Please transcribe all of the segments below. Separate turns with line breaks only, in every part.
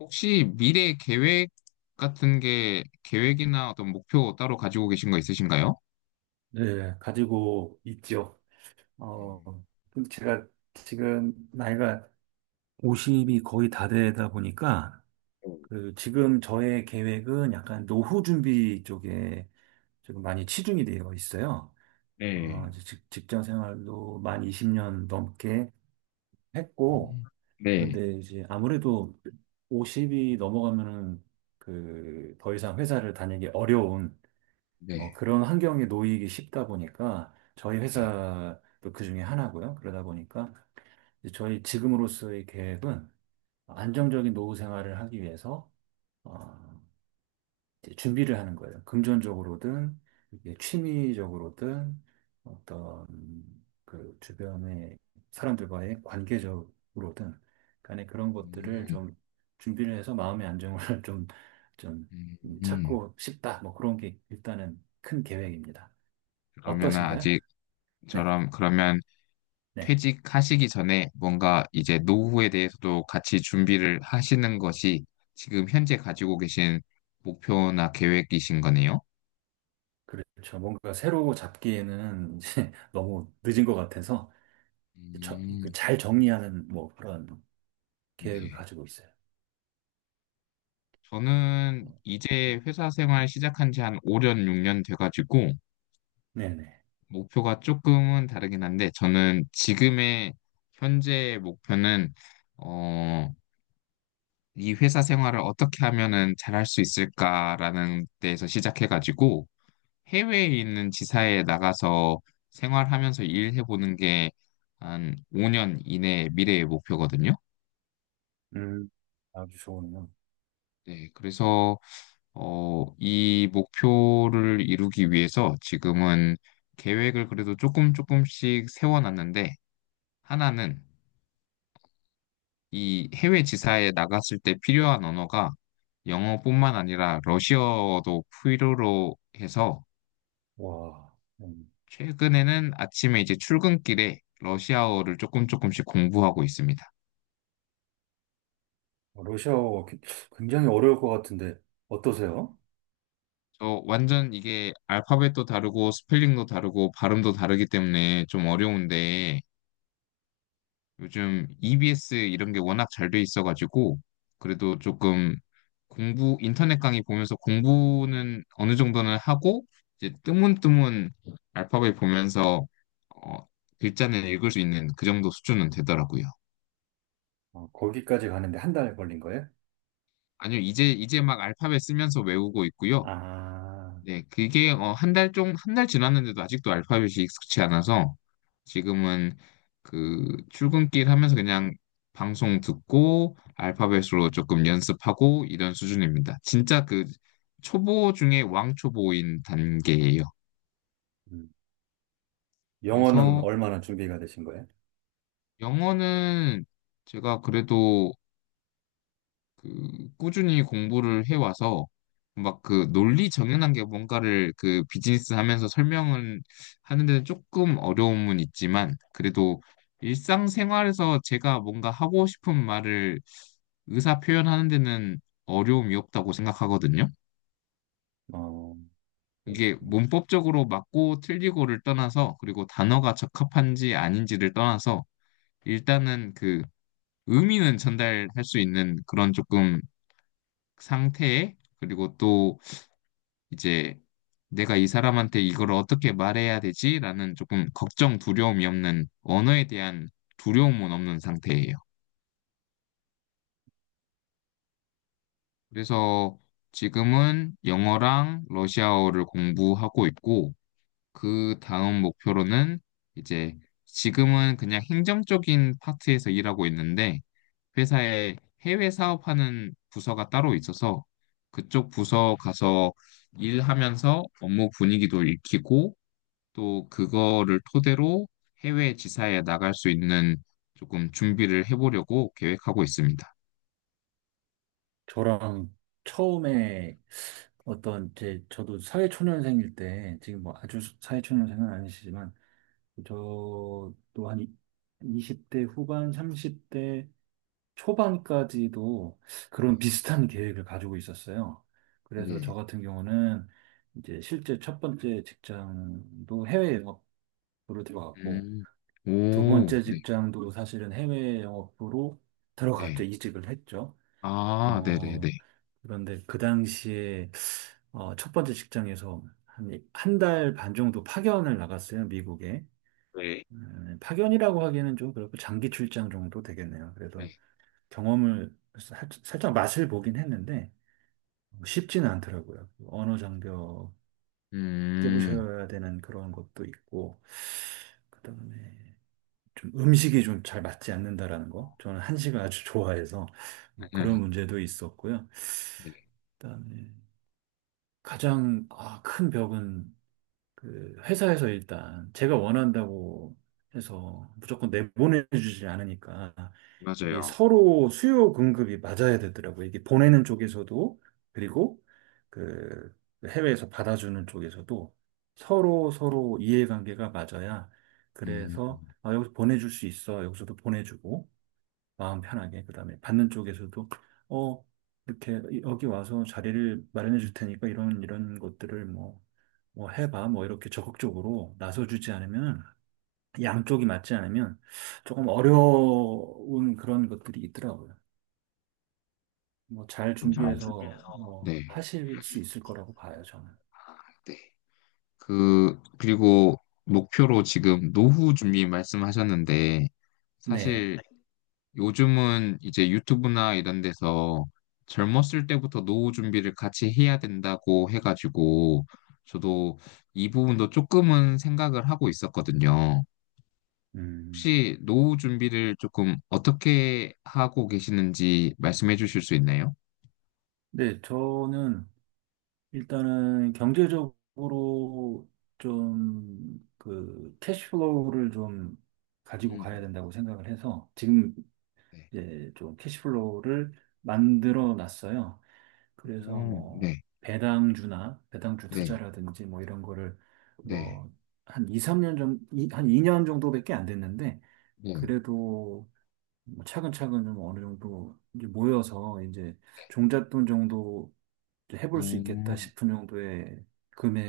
혹시 미래 계획 같은 게 계획이나 어떤 목표 따로 가지고 계신 거 있으신가요?
네, 가지고 있죠. 어,
음,
근데 제가 지금 나이가 50이 거의 다 되다 보니까,
네.
그, 지금 저의 계획은 약간 노후 준비 쪽에 지금 많이 치중이 되어 있어요.
네,
이제 직장 생활도 만 20년 넘게
음,
했고,
네,
그런데 이제 아무래도 50이 넘어가면은 그, 더 이상 회사를 다니기 어려운 뭐
네,
그런 환경에 놓이기 쉽다 보니까 저희
네.
회사도 그 중에 하나고요. 그러다 보니까 이제 저희 지금으로서의 계획은 안정적인 노후 생활을 하기 위해서 어, 이제 준비를 하는 거예요. 금전적으로든 이게 취미적으로든 어떤 그 주변의 사람들과의 관계적으로든 간에 그런 것들을
음,
좀 준비를 해서 마음의 안정을 좀,
음.
찾고 싶다. 뭐 그런 게 일단은 큰 계획입니다.
그러면은
어떠신가요?
아직
네,
저럼 그러면
네.
퇴직하시기 전에 뭔가 이제 노후에 대해서도 같이 준비를 하시는 것이 지금 현재 가지고 계신 목표나 계획이신 거네요?
그렇죠. 뭔가 새로 잡기에는 이제 너무 늦은 것 같아서
음,
그잘 정리하는 뭐 그런 계획을
네.
가지고 있어요.
저는 이제 회사 생활 시작한 지 한 5년, 6년 돼가지고,
네네.
목표가 조금은 다르긴 한데, 저는 지금의 현재 목표는, 어, 이 회사 생활을 어떻게 하면은 잘할 수 있을까라는 데에서 시작해가지고, 해외에 있는 지사에 나가서 생활하면서 일해보는 게 한 5년 이내 미래의 목표거든요.
음, 아주 좋으네요.
네, 그래서 이 목표를 이루기 위해서 지금은 계획을 그래도 조금 조금씩 세워놨는데, 하나는 이 해외 지사에 나갔을 때 필요한 언어가 영어뿐만 아니라 러시아어도 필요로 해서
와,
최근에는 아침에 이제 출근길에 러시아어를 조금 조금씩 공부하고 있습니다.
러시아어 굉장히 어려울 것 같은데 어떠세요?
저 완전 이게 알파벳도 다르고 스펠링도 다르고 발음도 다르기 때문에 좀 어려운데, 요즘 EBS 이런 게 워낙 잘 돼 있어가지고 그래도 조금 공부 인터넷 강의 보면서 공부는 어느 정도는 하고 이제 뜨문뜨문 알파벳 보면서 어, 글자는 읽을 수 있는 그 정도 수준은 되더라고요.
거기까지 가는데 한 달 걸린 거예요?
아니요, 이제 막 알파벳 쓰면서 외우고 있고요.
아,
네, 그게 한 달 지났는데도 아직도 알파벳이 익숙치 않아서 지금은 그 출근길 하면서 그냥 방송 듣고 알파벳으로 조금 연습하고 이런 수준입니다. 진짜 그 초보 중에 왕초보인 단계예요.
음. 영어는
그래서
얼마나 준비가 되신 거예요?
영어는 제가 그래도 그 꾸준히 공부를 해와서 막 그 논리 정연한 게 뭔가를 그 비즈니스 하면서 설명은 하는 데는 조금 어려움은 있지만 그래도 일상생활에서 제가 뭔가 하고 싶은 말을 의사 표현하는 데는 어려움이 없다고 생각하거든요.
어,
이게
그러시구나.
문법적으로 맞고 틀리고를 떠나서 그리고 단어가 적합한지 아닌지를 떠나서 일단은 그 의미는 전달할 수 있는 그런 조금 상태 그리고 또 이제 내가 이 사람한테 이걸 어떻게 말해야 되지라는 조금 걱정, 두려움이 없는 언어에 대한 두려움은 없는 상태예요. 그래서 지금은 영어랑 러시아어를 공부하고 있고 그 다음 목표로는 이제 지금은 그냥 행정적인 파트에서 일하고 있는데 회사에 해외 사업하는 부서가 따로 있어서 그쪽 부서 가서 일하면서 업무 분위기도 익히고 또 그거를 토대로 해외 지사에 나갈 수 있는 조금 준비를 해보려고 계획하고 있습니다.
저랑 처음에 어떤 제 저도 사회초년생일 때 지금 뭐 아주 사회초년생은 아니시지만 저도 한 20대 후반, 30대 초반까지도 그런 비슷한 계획을 가지고 있었어요. 그래서
네.
저 같은 경우는 이제 실제 첫 번째 직장도 해외 영업으로 들어갔고
음.
두
오,
번째
네,
직장도 사실은 해외 영업으로 들어갔죠.
네.
이직을 했죠.
아, 네네네.
어, 그런데 그 당시에 첫 번째 직장에서 한, 한 달 반 정도 파견을 나갔어요, 미국에.
네,
파견이라고 하기에는 좀 그렇고 장기 출장 정도 되겠네요.
네.
그래서 경험을 살짝 맛을 보긴 했는데 쉽지는 않더라고요. 그 언어 장벽
네. 음.
깨부셔야 되는 그런 것도 있고, 그다음에 좀 음식이 좀 잘 맞지 않는다라는 거. 저는 한식을 아주 좋아해서 뭐 그런 문제도 있었고요.
네.
그다음에 가장 큰 벽은 그 회사에서 일단 제가 원한다고 해서 무조건 내보내주지 않으니까 이게
맞아요.
서로 수요 공급이 맞아야 되더라고요. 이게 보내는 쪽에서도 그리고 그 해외에서 받아주는 쪽에서도 서로 서로 이해관계가 맞아야
음,
그래서 아, 여기서 보내줄 수 있어. 여기서도 보내주고 마음 편하게 그다음에 받는 쪽에서도 어 이렇게 여기 와서 자리를 마련해 줄 테니까 이런 이런 것들을 뭐 뭐 해봐 뭐 이렇게 적극적으로 나서주지 않으면 양쪽이 맞지 않으면 조금 어려운 그런 것들이 있더라고요. 뭐 잘
그럼 그
준비해서
네.
뭐 하실 수 있을 거라고 봐요 저는.
아, 네. 그리고 목표로 지금 노후 준비 말씀하셨는데,
네.
사실 요즘은 이제 유튜브나 이런 데서 젊었을 때부터 노후 준비를 같이 해야 된다고 해가지고 저도 이 부분도 조금은 생각을 하고 있었거든요.
음.
혹시 노후 준비를 조금 어떻게 하고 계시는지 말씀해 주실 수 있나요?
네 저는 일단은 경제적으로 좀 그 캐시플로우를 좀 가지고 가야
음,
된다고 생각을 해서 지금
네.
이제 좀 캐시플로우를 만들어 놨어요. 그래서
오,
뭐
네,
배당주나 배당주
네,
투자라든지 뭐 이런 거를
네,
뭐 한 2, 3년 정도, 한 2년 정도밖에 안 됐는데
네.
그래도 뭐 차근차근 좀 어느 정도 이제 모여서 이제 종잣돈 정도
오,
해볼 수 있겠다 싶은 정도의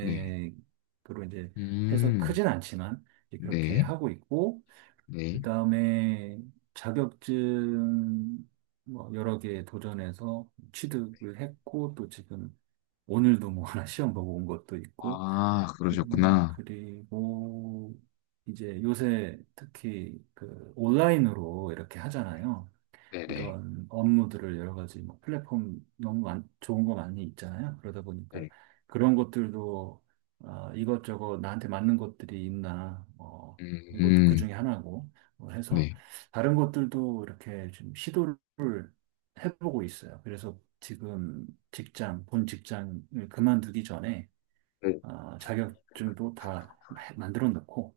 네.
이제 해서
음,
크진 않지만 이제 그렇게
네,
하고 있고
네.
그다음에 자격증 뭐 여러 개 도전해서 취득을 했고 또 지금 오늘도 뭐 하나 시험 보고 온 것도 있고
아, 그러셨구나.
그리고 이제 요새 특히 그 온라인으로 이렇게 하잖아요.
네네.
이런 업무들을 여러 가지 뭐 플랫폼 너무 좋은 거 많이 있잖아요. 그러다
네.
보니까
네.
그런 것들도 아, 이것저것 나한테 맞는 것들이 있나 뭐 이것도 그
음,
중에 하나고 뭐 해서
네.
다른 것들도 이렇게 좀 시도를 해보고 있어요. 그래서 지금 직장, 본 직장을 그만두기 전에
네.
아, 자격증도 다 만들어 놓고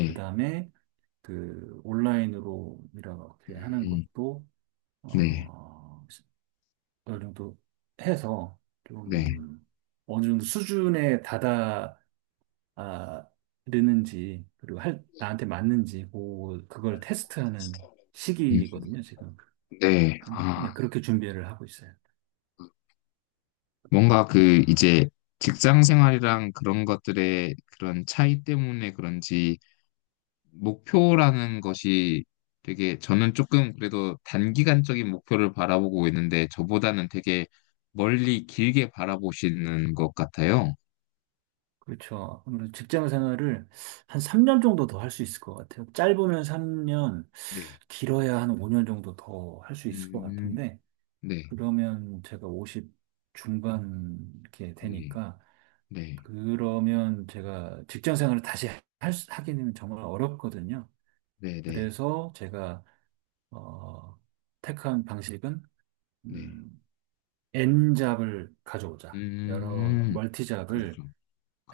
그 다음에 그 온라인으로 이렇게 하는
음,
것도
네.
어, 어느 정도 해서
네.
좀 어느 정도 수준에 다다르는지 그리고 나한테 맞는지 그걸 테스트하는
음,
시기거든요, 지금.
네. 아,
네, 그렇게 준비를 하고 있어요.
뭔가 그 이제 직장 생활이랑 그런 것들의 그런 차이 때문에 그런지 목표라는 것이 되게 저는 조금 그래도 단기간적인 목표를 바라보고 있는데 저보다는 되게 멀리 길게 바라보시는 것 같아요.
그렇죠. 아무래도 직장 생활을 한 3년 정도 더 할 수 있을 것 같아요. 짧으면 3년,
네.
길어야 한 5년 정도 더 할 수 있을 것
음,
같은데,
네.
그러면 제가 50 중반 이렇게
네.
되니까,
네.
그러면 제가 직장 생활을 다시 하게 되면 정말 어렵거든요.
네. 네.
그래서 제가 어, 택한 방식은
네.
음, N잡을 가져오자. 여러
음,
멀티잡을
그렇죠.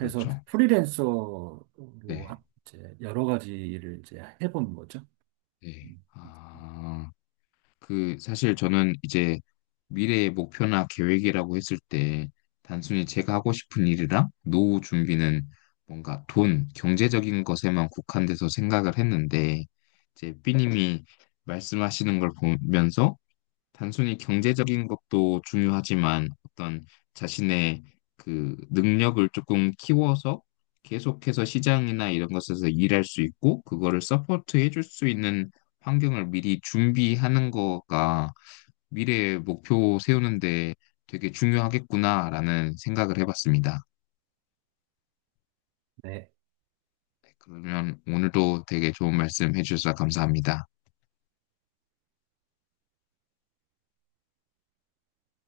해서 프리랜서로
네.
이제 여러 가지 일을 이제 해본 거죠.
네.
음,
아, 그, 사실 저는 이제 미래의 목표나 계획이라고 했을 때, 단순히 제가 하고 싶은 일이랑 노후 준비는 뭔가 돈, 경제적인 것에만 국한돼서 생각을 했는데, 이제 삐님이 말씀하시는 걸 보면서 단순히 경제적인 것도 중요하지만 어떤 자신의 그 능력을 조금 키워서 계속해서 시장이나 이런 것에서 일할 수 있고 그거를 서포트 해줄 수 있는 환경을 미리 준비하는 거가 미래의 목표 세우는데 되게 중요하겠구나라는 생각을 해봤습니다.
네.
네, 그러면 오늘도 되게 좋은 말씀 해주셔서 감사합니다.